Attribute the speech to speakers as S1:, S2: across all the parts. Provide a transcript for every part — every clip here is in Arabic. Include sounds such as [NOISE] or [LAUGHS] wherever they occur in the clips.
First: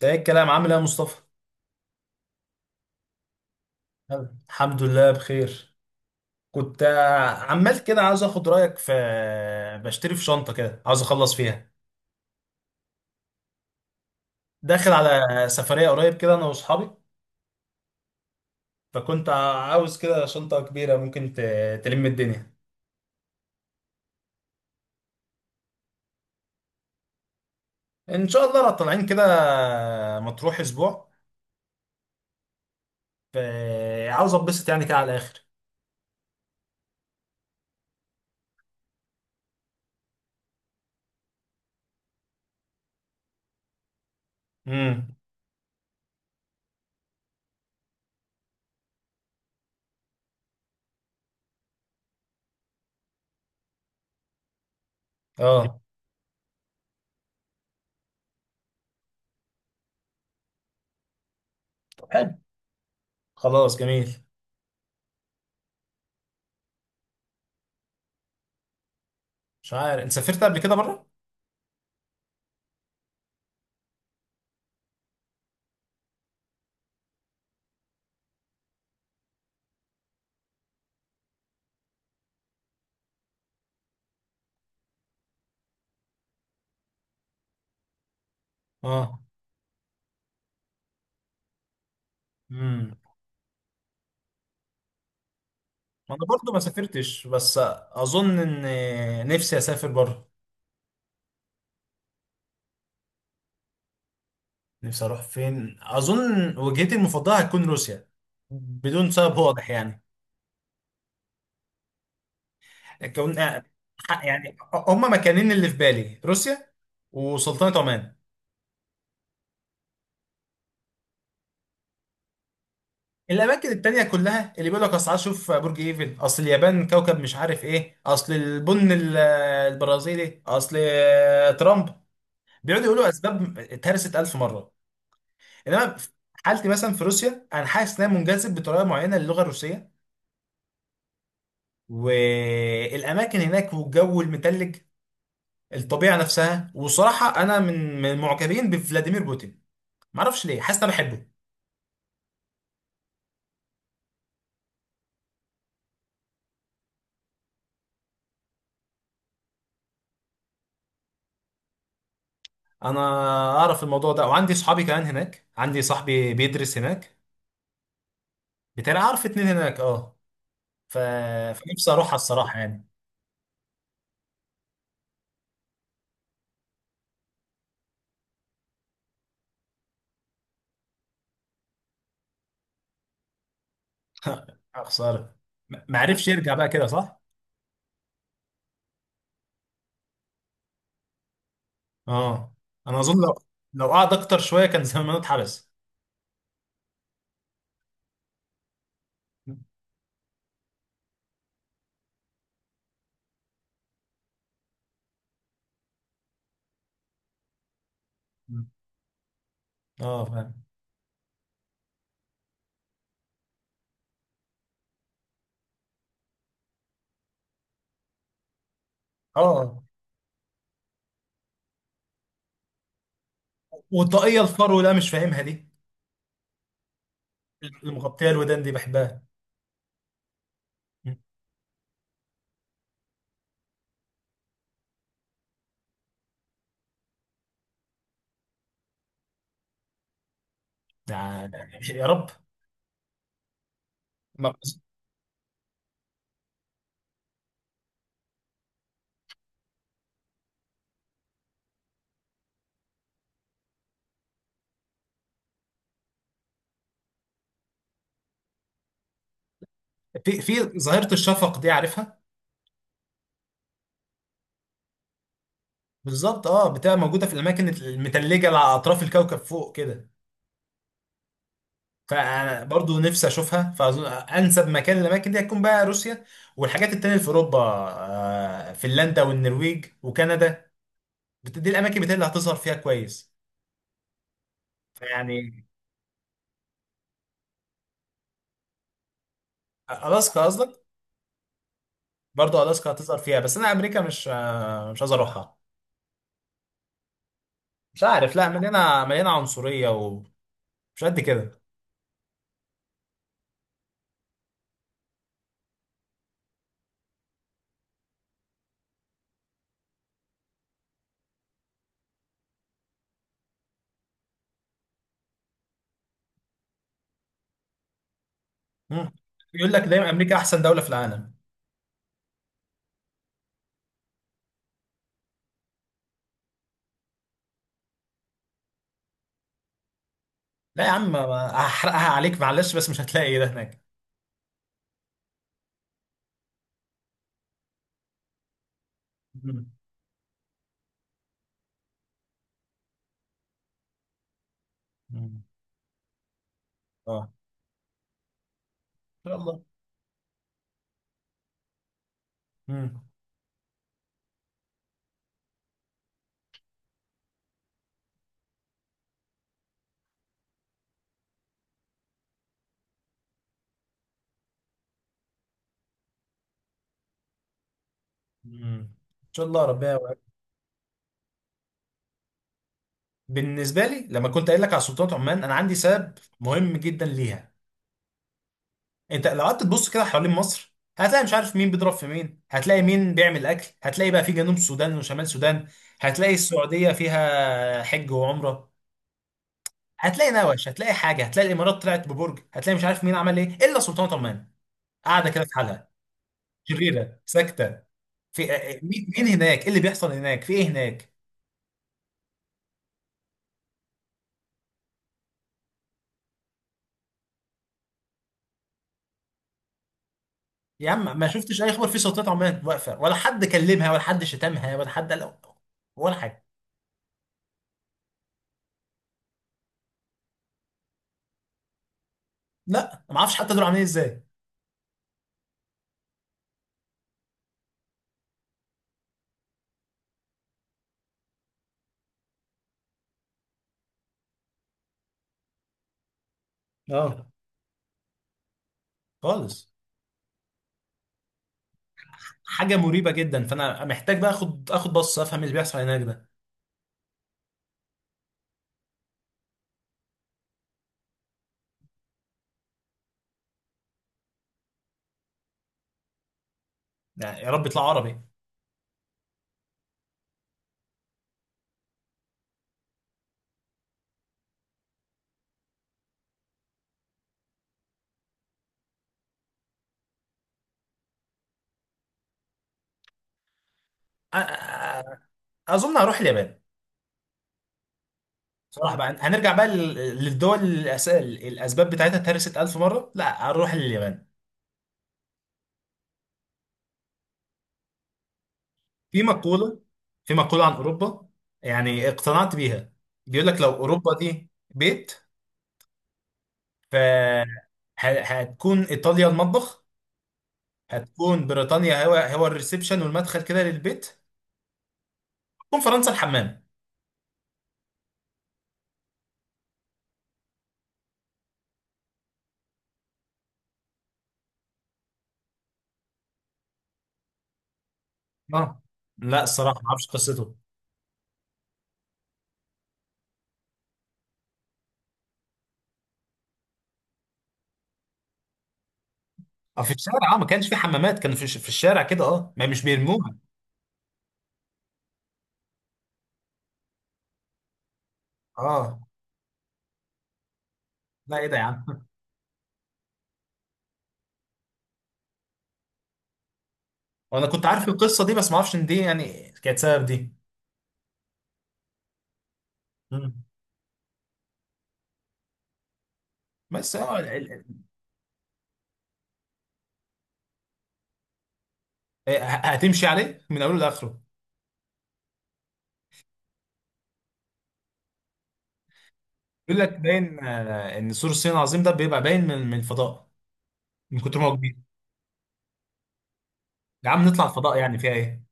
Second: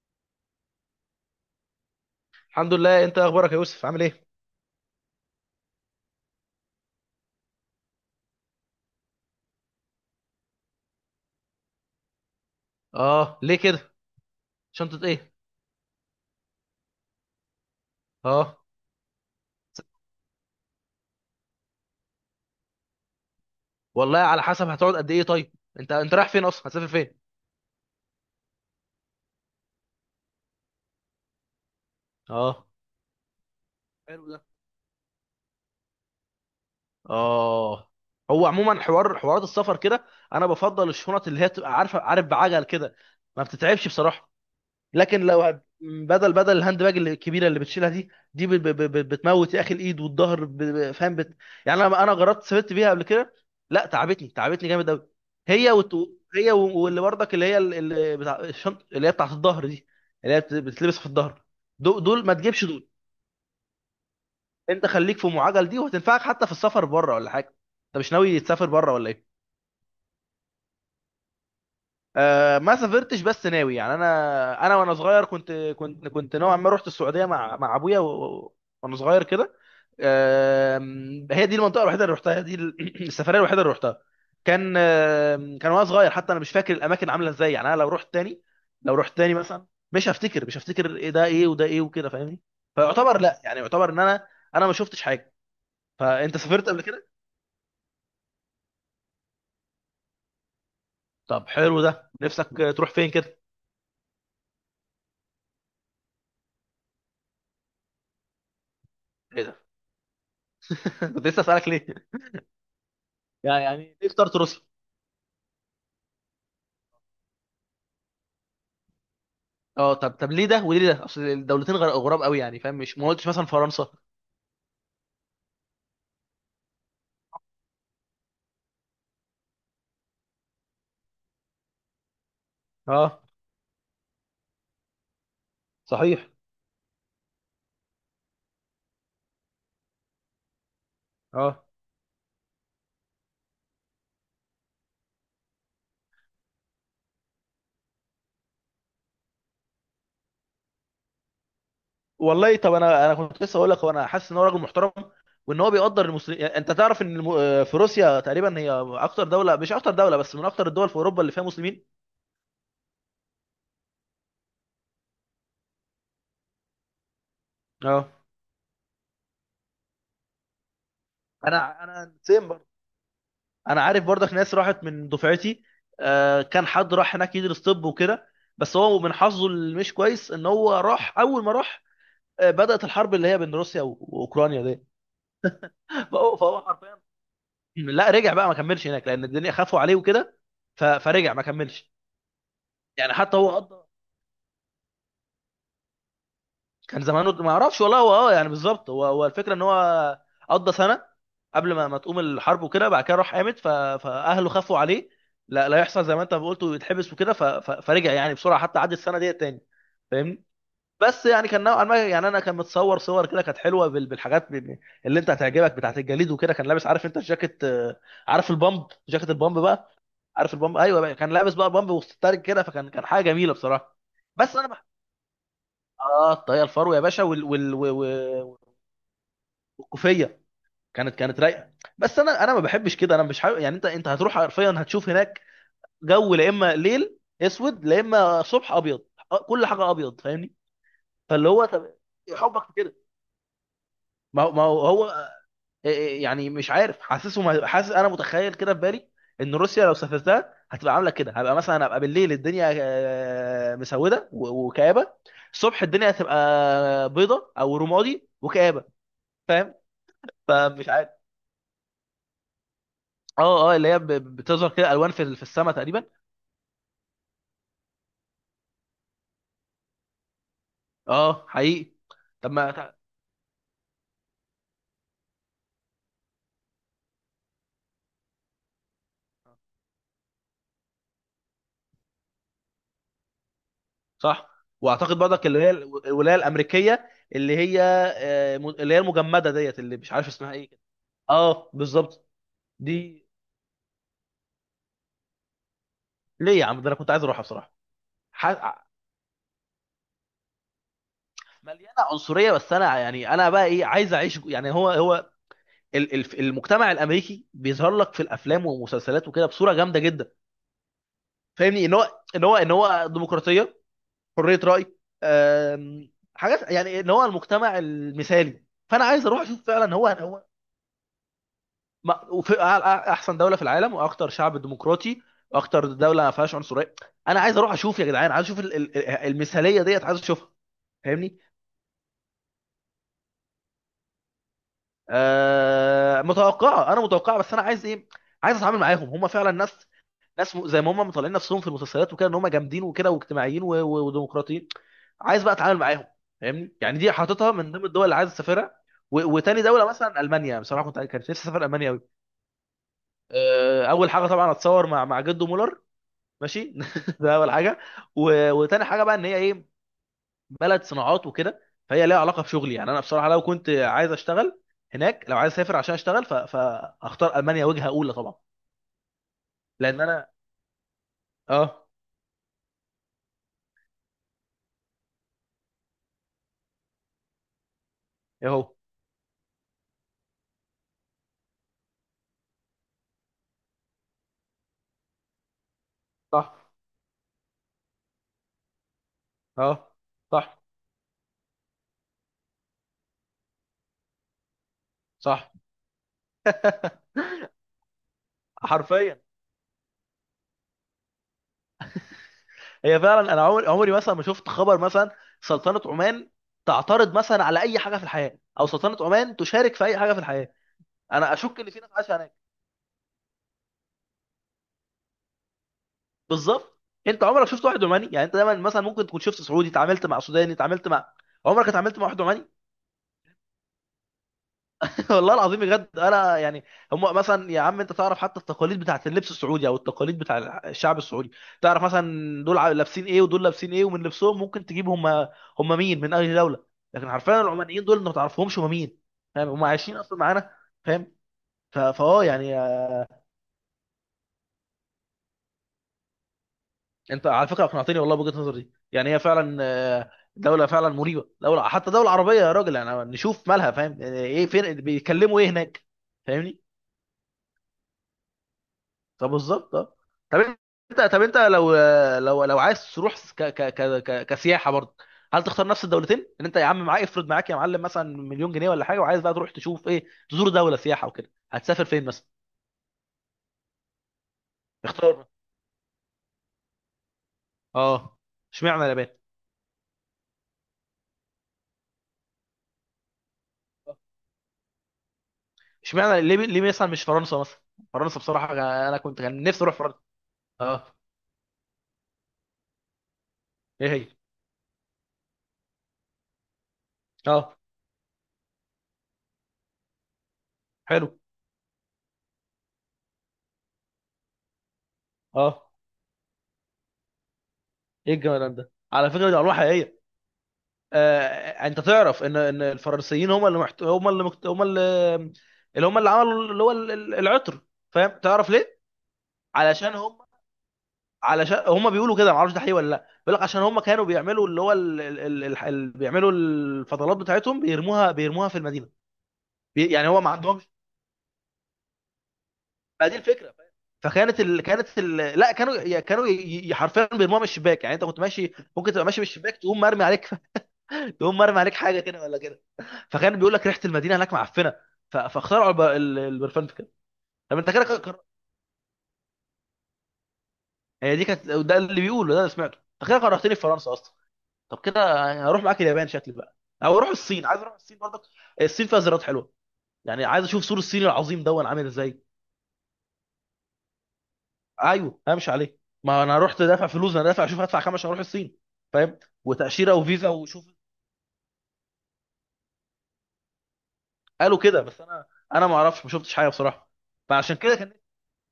S1: ده ايه الكلام؟ عامل ايه يا مصطفى؟
S2: الحمد لله. انت اخبارك يا يوسف؟ عامل ايه؟
S1: الحمد لله، بخير. كنت عمال كده عاوز اخد رايك في، بشتري في شنطه كده، عاوز اخلص فيها.
S2: اه، ليه كده؟
S1: داخل
S2: شنطه ايه؟
S1: على سفريه قريب كده، انا واصحابي.
S2: اه،
S1: فكنت عاوز كده شنطه كبيره ممكن تلم الدنيا.
S2: والله على حسب. هتقعد قد ايه طيب؟ انت رايح فين اصلا؟ هتسافر فين؟
S1: ان شاء الله، لو طالعين كده مطروح اسبوع.
S2: اه،
S1: ف-
S2: حلو
S1: عاوز
S2: ده.
S1: اتبسط يعني كده على الاخر.
S2: اه، هو عموما حوارات السفر كده، انا بفضل الشنط اللي هي تبقى عارف بعجل كده، ما بتتعبش بصراحه.
S1: امم.
S2: لكن لو بدل الهاند باج الكبيره اللي بتشيلها دي بتموت يا اخي الايد والظهر، فاهم يعني انا جربت سافرت بيها قبل كده، لا تعبتني جامد قوي. هي
S1: اه،
S2: وت... واللي برضك اللي هي اللي بتاع الشنط اللي هي بتاعت الظهر دي، اللي هي بتلبس في الظهر، دول,
S1: طب
S2: دول ما
S1: حلو.
S2: تجيبش دول.
S1: خلاص، جميل.
S2: انت خليك في ام عجل دي وهتنفعك حتى في السفر بره ولا حاجه. انت مش ناوي تسافر بره ولا ايه؟
S1: مش عارف، انت سافرت قبل كده بره؟
S2: ما سافرتش بس ناوي. يعني انا وانا صغير كنت نوعا ما رحت السعوديه مع ابويا وانا صغير كده. هي دي المنطقه الوحيده اللي رحتها، هي دي [CLEARS THROAT] السفريه الوحيده اللي رحتها. كان وانا صغير، حتى انا مش فاكر الاماكن عامله ازاي. يعني انا لو رحت تاني، لو رحت
S1: اه،
S2: تاني مثلا، مش هفتكر إيه ده ايه وده ايه وكده. فاهمني؟ فيعتبر، لا، يعني يعتبر ان انا، انا ما شفتش حاجه.
S1: ما انا
S2: فانت
S1: برضه ما
S2: سافرت قبل كده؟
S1: سافرتش، بس اظن ان نفسي اسافر بره.
S2: طب حلو ده، نفسك تروح فين كده؟
S1: نفسي اروح فين؟ اظن وجهتي المفضله هتكون روسيا، بدون سبب
S2: ايه ده؟
S1: واضح يعني.
S2: [LAUGHS] كنت لسه اسالك ليه.
S1: كون
S2: يعني ليه اخترت
S1: يعني
S2: روسيا؟
S1: هما مكانين اللي في بالي: روسيا وسلطنه عمان.
S2: اه، طب ليه ده وليه ده؟ اصل الدولتين غراب قوي يعني، فاهم؟ مش ما قلتش مثلا
S1: الاماكن
S2: فرنسا.
S1: التانية كلها اللي بيقول لك اصل عايز اشوف برج ايفل، اصل اليابان كوكب مش عارف ايه، اصل البن البرازيلي، اصل ترامب، بيقعدوا يقولوا
S2: اه،
S1: اسباب اتهرست الف مره. انما في
S2: صحيح.
S1: حالتي مثلا في روسيا، انا حاسس ان انا منجذب بطريقه معينه للغه الروسيه،
S2: اه
S1: والاماكن هناك والجو المتلج، الطبيعه نفسها. وصراحه انا من المعجبين بفلاديمير بوتين. ما اعرفش ليه، حاسس إن انا بحبه.
S2: والله. طب انا كنت لسه اقول لك وانا حاسس ان هو راجل محترم، وان هو بيقدر المسلمين. يعني انت تعرف ان الم... آه، في روسيا تقريبا هي اكتر دوله، مش اكتر دوله بس، من اكتر الدول في اوروبا اللي فيها مسلمين.
S1: انا اعرف الموضوع ده، وعندي صحابي كمان هناك، عندي صاحبي بيدرس هناك
S2: اه،
S1: بتاعي، اعرف اتنين هناك، اه. ف...
S2: انا
S1: فنفسي اروحها
S2: انا سيم
S1: الصراحه
S2: برضه.
S1: يعني.
S2: انا عارف برضك ناس راحت من دفعتي، كان حد راح هناك يدرس طب وكده، بس هو من حظه اللي مش كويس ان هو راح اول ما راح، بدأت الحرب اللي هي بين روسيا واوكرانيا
S1: [LAUGHS]
S2: دي.
S1: يا خساره. ما عرفش
S2: فهو
S1: يرجع
S2: فهو
S1: بقى كده،
S2: حرفيا،
S1: صح؟
S2: لا، رجع بقى ما كملش هناك لان الدنيا خافوا عليه وكده، فرجع ما كملش.
S1: اه، انا
S2: يعني
S1: اظن لو
S2: حتى هو قضى،
S1: لو قعد اكتر شويه كان زمانه اتحبس.
S2: كان زمانه ما اعرفش والله. هو يعني بالظبط هو الفكره ان هو قضى سنه قبل ما تقوم الحرب وكده، بعد كده راح قامت، فاهله خافوا عليه لا لا يحصل زي ما انت ما قلت ويتحبس وكده، فرجع يعني بسرعه حتى عدى السنه ديت تاني.
S1: اه،
S2: فاهمني؟
S1: فاهم.
S2: بس يعني كان نوعا ما، يعني انا كان متصور كده كانت حلوه بالحاجات اللي انت هتعجبك بتاعت الجليد وكده. كان لابس عارف انت الجاكيت، عارف البامب جاكيت، البامب
S1: اه،
S2: بقى. عارف البامب؟ ايوه بقى. كان لابس بقى بامب وستارك كده، فكان حاجه جميله بصراحه.
S1: والطاقية
S2: بس انا
S1: الفرو لا مش فاهمها دي،
S2: اه، الطاقيه الفرو يا باشا
S1: المغطية الودان دي بحبها.
S2: والكوفيه، كانت رايقه. بس انا ما بحبش كده، انا مش حابب. يعني انت هتروح حرفيا هتشوف هناك جو، لا اما ليل اسود لا اما صبح ابيض، كل حاجه ابيض. فاهمني؟ فاللي
S1: ده
S2: هو طب
S1: يا رب.
S2: إيه حبك في كده؟ ما هو،
S1: ما-
S2: ما هو، إيه، إيه، يعني مش عارف. حاسسه ما- حاسس انا متخيل كده في بالي ان روسيا لو سافرتها هتبقى عامله كده، هبقى مثلا ابقى بالليل الدنيا مسوده وكآبه، الصبح الدنيا هتبقى بيضه او رمادي وكآبه، فاهم؟
S1: في
S2: فمش عارف.
S1: ظاهرة الشفق دي، عارفها؟
S2: اه، اه، اللي هي بتظهر كده الوان في السماء تقريبا.
S1: بالظبط، اه، بتبقى موجودة في الأماكن المتلجة على أطراف الكوكب فوق كده.
S2: اه، حقيقي. طب
S1: فأنا
S2: ما،
S1: برضو نفسي أشوفها، فأظن أنسب مكان للأماكن دي هتكون بقى روسيا. والحاجات التانية اللي في أوروبا، فنلندا والنرويج وكندا. دي الأماكن بتاعتي اللي هتظهر فيها كويس.
S2: صح. واعتقد برضك اللي
S1: يعني
S2: هي الولايه الامريكيه، اللي هي اللي هي المجمده ديت اللي مش عارف
S1: ألاسكا
S2: اسمها ايه كده.
S1: قصدك؟
S2: اه بالظبط.
S1: برضه الاسكا هتظهر
S2: دي
S1: فيها، بس انا امريكا مش عايز اروحها.
S2: ليه يا عم؟ ده انا كنت عايز اروحها بصراحه.
S1: مش عارف، لا،
S2: ح-
S1: مليانه مليانه عنصريه ومش قد كده.
S2: مليانه عنصريه، بس انا يعني انا بقى ايه، عايز اعيش يعني هو المجتمع الامريكي بيظهر لك في الافلام والمسلسلات وكده بصوره جامده جدا، فاهمني؟ ان هو ديمقراطيه، حريه راي، حاجات، يعني ان هو المجتمع المثالي. فانا
S1: مم.
S2: عايز اروح اشوف
S1: يقول لك
S2: فعلا هو
S1: دايما امريكا
S2: هو
S1: احسن دوله في العالم.
S2: وفي احسن دوله في العالم واكتر شعب ديمقراطي واكتر دوله ما فيهاش عنصريه. انا عايز اروح اشوف يا جدعان، عايز اشوف المثاليه ديت، عايز اشوفها.
S1: لا يا عم،
S2: فاهمني؟
S1: هحرقها عليك معلش، بس مش هتلاقي إيه ده هناك.
S2: آه، متوقعه. انا متوقعه. بس انا عايز ايه؟ عايز اتعامل معاهم هم فعلا
S1: مم.
S2: ناس، ناس زي ما هم مطلعين نفسهم في المسلسلات وكده ان هم جامدين وكده واجتماعيين وديمقراطيين.
S1: مم.
S2: عايز بقى اتعامل معاهم، فاهمني؟ يعني دي
S1: اه.
S2: حاططها من ضمن الدول اللي عايز اسافرها.
S1: ان شاء الله.
S2: وتاني دوله مثلا المانيا، بصراحه كانت نفسي اسافر المانيا قوي.
S1: مم.
S2: اول حاجه طبعا اتصور مع جدو مولر، ماشي [LAUGHS] ده اول حاجه. وتاني حاجه بقى ان هي ايه، بلد صناعات وكده، فهي ليها علاقه بشغلي. يعني انا بصراحه لو كنت عايز اشتغل هناك، لو عايز اسافر عشان اشتغل فاختار المانيا وجهه اولى طبعا،
S1: مم. ان شاء الله ربنا
S2: لان انا،
S1: يوفقك.
S2: اه،
S1: بالنسبه لي، لما كنت قايل لك على سلطنه عمان، انا عندي سبب مهم جدا ليها.
S2: اهو.
S1: انت لو قعدت تبص كده حوالين مصر، هتلاقي مش عارف مين بيضرب في مين، هتلاقي مين بيعمل اكل، هتلاقي بقى في جنوب سودان وشمال سودان، هتلاقي
S2: صح،
S1: السعوديه فيها حج وعمره،
S2: اه،
S1: هتلاقي
S2: صح،
S1: نوش، هتلاقي حاجه، هتلاقي الامارات طلعت ببرج، هتلاقي مش عارف مين عمل ايه، الا سلطنه عمان، قاعده كده
S2: صح،
S1: في حالها، شريره، ساكته. في مين
S2: حرفيا.
S1: مين هناك؟ ايه اللي بيحصل هناك؟ في ايه هناك؟
S2: هي فعلا انا عمري مثلا ما شفت خبر مثلا سلطنه عمان تعترض مثلا على اي حاجه في الحياه، او سلطنه عمان تشارك في اي حاجه في الحياه.
S1: يا عم ما
S2: انا اشك
S1: شفتش
S2: ان
S1: اي
S2: في
S1: خبر
S2: ناس
S1: في
S2: عايشه
S1: سلطنه
S2: هناك.
S1: عمان، واقفه، ولا حد كلمها ولا حد شتمها ولا حد قال ولا حاجه.
S2: بالظبط، انت عمرك شفت واحد عماني؟ يعني انت دايما مثلا ممكن تكون شفت سعودي، اتعاملت مع سوداني، اتعاملت مع، عمرك اتعاملت مع واحد عماني؟
S1: لا، ما اعرفش حتى دول عاملين ازاي.
S2: [LAUGHS] والله العظيم بجد انا يعني، هم مثلا يا عم انت تعرف حتى التقاليد بتاعت اللبس السعودي او التقاليد بتاع الشعب السعودي. تعرف مثلا دول لابسين ايه ودول لابسين ايه، ومن لبسهم ممكن تجيب هم، هم مين من اي دوله. لكن
S1: اه.
S2: حرفيا العمانيين دول انت ما تعرفهمش هم مين. فاهم؟ هم
S1: خالص.
S2: عايشين اصلا معانا. فاهم. ف- فاه يعني
S1: حاجه مريبه جدا، فانا محتاج بقى اخد بص افهم اللي بيحصل هناك ده.
S2: انت على فكره اقنعتني والله بوجهه النظر دي. يعني هي فعلا دوله فعلا مريبه، دوله حتى دوله عربيه يا راجل، يعني نشوف مالها. فاهم؟ يعني ايه، فين، بيتكلموا ايه هناك، فاهمني؟
S1: يعني يا رب يطلع عربي.
S2: طب بالظبط، اه، طب. طب انت لو، لو عايز تروح كسياحه برضه، هل تختار نفس الدولتين؟ ان انت يا عم معاك، افرض معاك يا معلم مثلا مليون جنيه ولا حاجه، وعايز بقى تروح تشوف ايه، تزور دوله سياحه وكده، هتسافر فين مثلا؟
S1: أ- أ- أ-
S2: اختار.
S1: اظن هروح اليابان.
S2: اه، اشمعنى
S1: صراحه
S2: اليابان؟
S1: بقى هنرجع بقى للدول، الاسباب بتاعتها اتهرست 1000 مره، لا هروح اليابان.
S2: اشمعنى، ليه مثلا مش فرنسا مثلا؟ فرنسا بصراحه انا كنت
S1: في
S2: كان نفسي اروح
S1: مقوله
S2: فرنسا.
S1: في مقوله عن
S2: اه،
S1: اوروبا يعني اقتنعت بيها. بيقول لك لو
S2: ايه هي؟
S1: اوروبا دي بيت، ف
S2: اه،
S1: هتكون ايطاليا المطبخ،
S2: حلو.
S1: هتكون بريطانيا هو الريسبشن والمدخل كده للبيت،
S2: اه،
S1: هتكون فرنسا الحمام.
S2: ايه الجمال ده، على فكره دي ارواح حقيقيه. انت تعرف ان الفرنسيين هم اللي، اللي هم اللي عملوا اللي هو العطر. فاهم؟ تعرف ليه؟
S1: اه. لا، الصراحه ما
S2: علشان
S1: اعرفش
S2: هم،
S1: قصته.
S2: علشان هم بيقولوا كده، ما اعرفش ده حقيقي ولا لا. بيقول لك عشان هم كانوا بيعملوا اللي هو بيعملوا الفضلات بتاعتهم، بيرموها في المدينه.
S1: اه، في
S2: يعني هو ما
S1: الشارع، اه، ما كانش
S2: عندهمش،
S1: في حمامات، كانوا في الشارع كده، اه، ما مش
S2: ما دي
S1: بيرموها.
S2: الفكره. فاهم؟ فكانت ال... كانت ال... لا، حرفيا بيرموها من الشباك، يعني انت كنت ماشي ممكن
S1: اه.
S2: تبقى ماشي، من الشباك تقوم مرمي عليك، [LAUGHS] تقوم
S1: لا، ايه ده
S2: مرمي
S1: يا
S2: عليك
S1: عم!
S2: حاجه
S1: [LAUGHS]
S2: كده ولا كده. فكان بيقول لك ريحه المدينه هناك معفنه، فاخترعوا البرفان في كده.
S1: وانا
S2: طب
S1: كنت
S2: انت كده
S1: عارف القصه دي، بس ما اعرفش ان دي يعني كانت سبب دي.
S2: هي دي كانت، ده اللي بيقوله، ده اللي سمعته. انت كده
S1: مم.
S2: كرهتني في فرنسا اصلا. طب كده يعني هروح معاك اليابان شكلي بقى،
S1: بس
S2: او اروح
S1: اه ال-
S2: الصين. عايز اروح
S1: ال-
S2: الصين برضك، الصين فيها زيارات حلوه. يعني عايز اشوف سور الصين العظيم دون عامل ازاي.
S1: اه، هتمشي عليه من اوله لاخره.
S2: ايوه همشي عليه، ما انا رحت دافع فلوس، انا دافع اشوف هدفع كام عشان اروح الصين، فاهم؟
S1: يقول لك
S2: وتاشيره وفيزا
S1: باين،
S2: وشوف.
S1: ان سور الصين العظيم ده بيبقى باين من الفضاء، من كتر ما هو
S2: قالوا
S1: كبير.
S2: كده بس انا، انا ما اعرفش، ما شفتش حاجه بصراحه.
S1: يا عم نطلع
S2: فعشان كده
S1: الفضاء،
S2: كان
S1: يعني فيها ايه؟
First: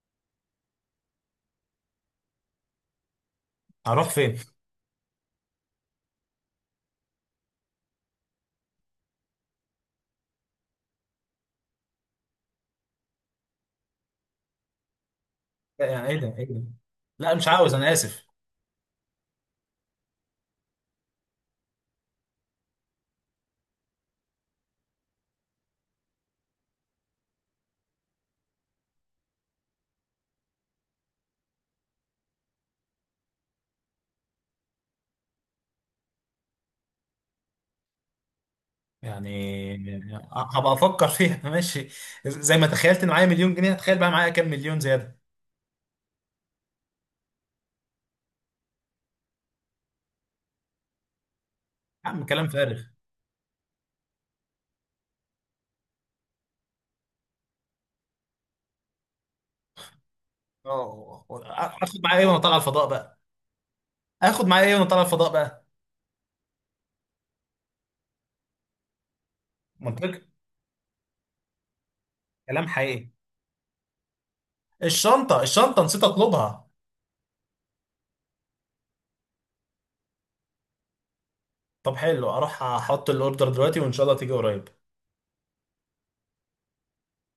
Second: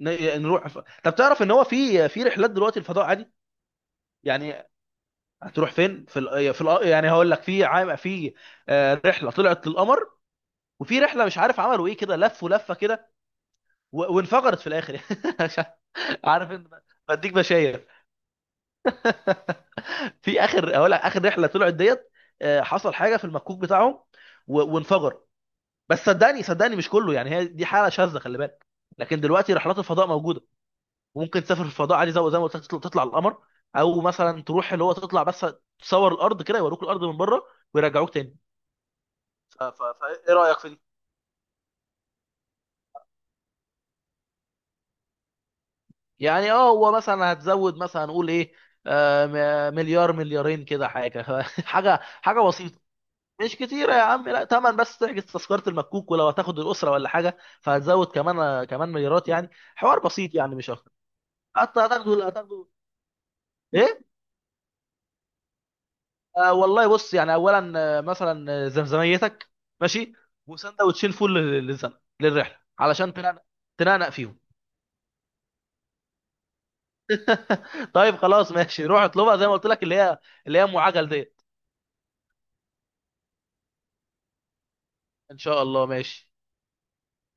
S2: نروح طب تعرف ان هو في رحلات دلوقتي الفضاء عادي.
S1: هروح فين؟
S2: يعني هتروح فين؟ في ال... آه، في ال... آه، يعني هقول لك في عام في رحله طلعت للقمر، وفي رحله مش عارف عملوا ايه كده، لفوا لفه كده وانفجرت في الاخر. [LAUGHS] مش
S1: لا، يعني ايه ده؟ ايه
S2: عارف
S1: ده؟
S2: انت، بديك
S1: لا مش عاوز،
S2: بشاير.
S1: انا اسف.
S2: [LAUGHS] في اخر هقول لك اخر رحله طلعت ديت حصل حاجه في المكوك بتاعهم وانفجر. بس صدقني مش كله، يعني هي دي حاله شاذه، خلي بالك. لكن دلوقتي رحلات الفضاء موجوده، وممكن تسافر في الفضاء عادي زي ما قلت لك، تطلع القمر، او مثلا تروح اللي هو تطلع بس، تصور الارض كده، يوروك الارض من بره ويرجعوك تاني.
S1: يعني
S2: فايه رايك في
S1: هبقى
S2: دي؟
S1: افكر فيها. [LAUGHS] ماشي. زي ما تخيلت ان معايا مليون جنيه، هتخيل بقى معايا كام مليون زياده.
S2: يعني هو مثلا هتزود مثلا نقول ايه، آه، مليار مليارين كده حاجه، [LAUGHS] حاجه
S1: يا عم،
S2: حاجه
S1: كلام فارغ.
S2: بسيطه. مش كتيره يا عم، لا، تمن بس تحجز تذكره المكوك، ولو هتاخد الاسره ولا حاجه فهتزود كمان، كمان مليارات يعني، حوار بسيط يعني مش اكتر.
S1: اه.
S2: حتى
S1: هاخد معايا ايه
S2: هتاخده
S1: وانا طالع
S2: هتاخده
S1: الفضاء بقى؟
S2: ايه؟
S1: هاخد معايا ايه وانا طالع الفضاء بقى؟
S2: آه، والله بص يعني اولا مثلا زمزميتك، ماشي،
S1: منطق.
S2: وسندوتشين فول للزمن، للرحله
S1: كلام حقيقي.
S2: علشان تنقنق، تنقنق فيهم.
S1: الشنطه، الشنطه، نسيت اطلبها.
S2: [LAUGHS] طيب خلاص ماشي، روح اطلبها زي ما قلت لك، اللي هي، اللي هي ام عجل ديت.
S1: طب حلو، اروح احط الاوردر دلوقتي، وان شاء الله تيجي قريب.
S2: ان شاء الله، ماشي.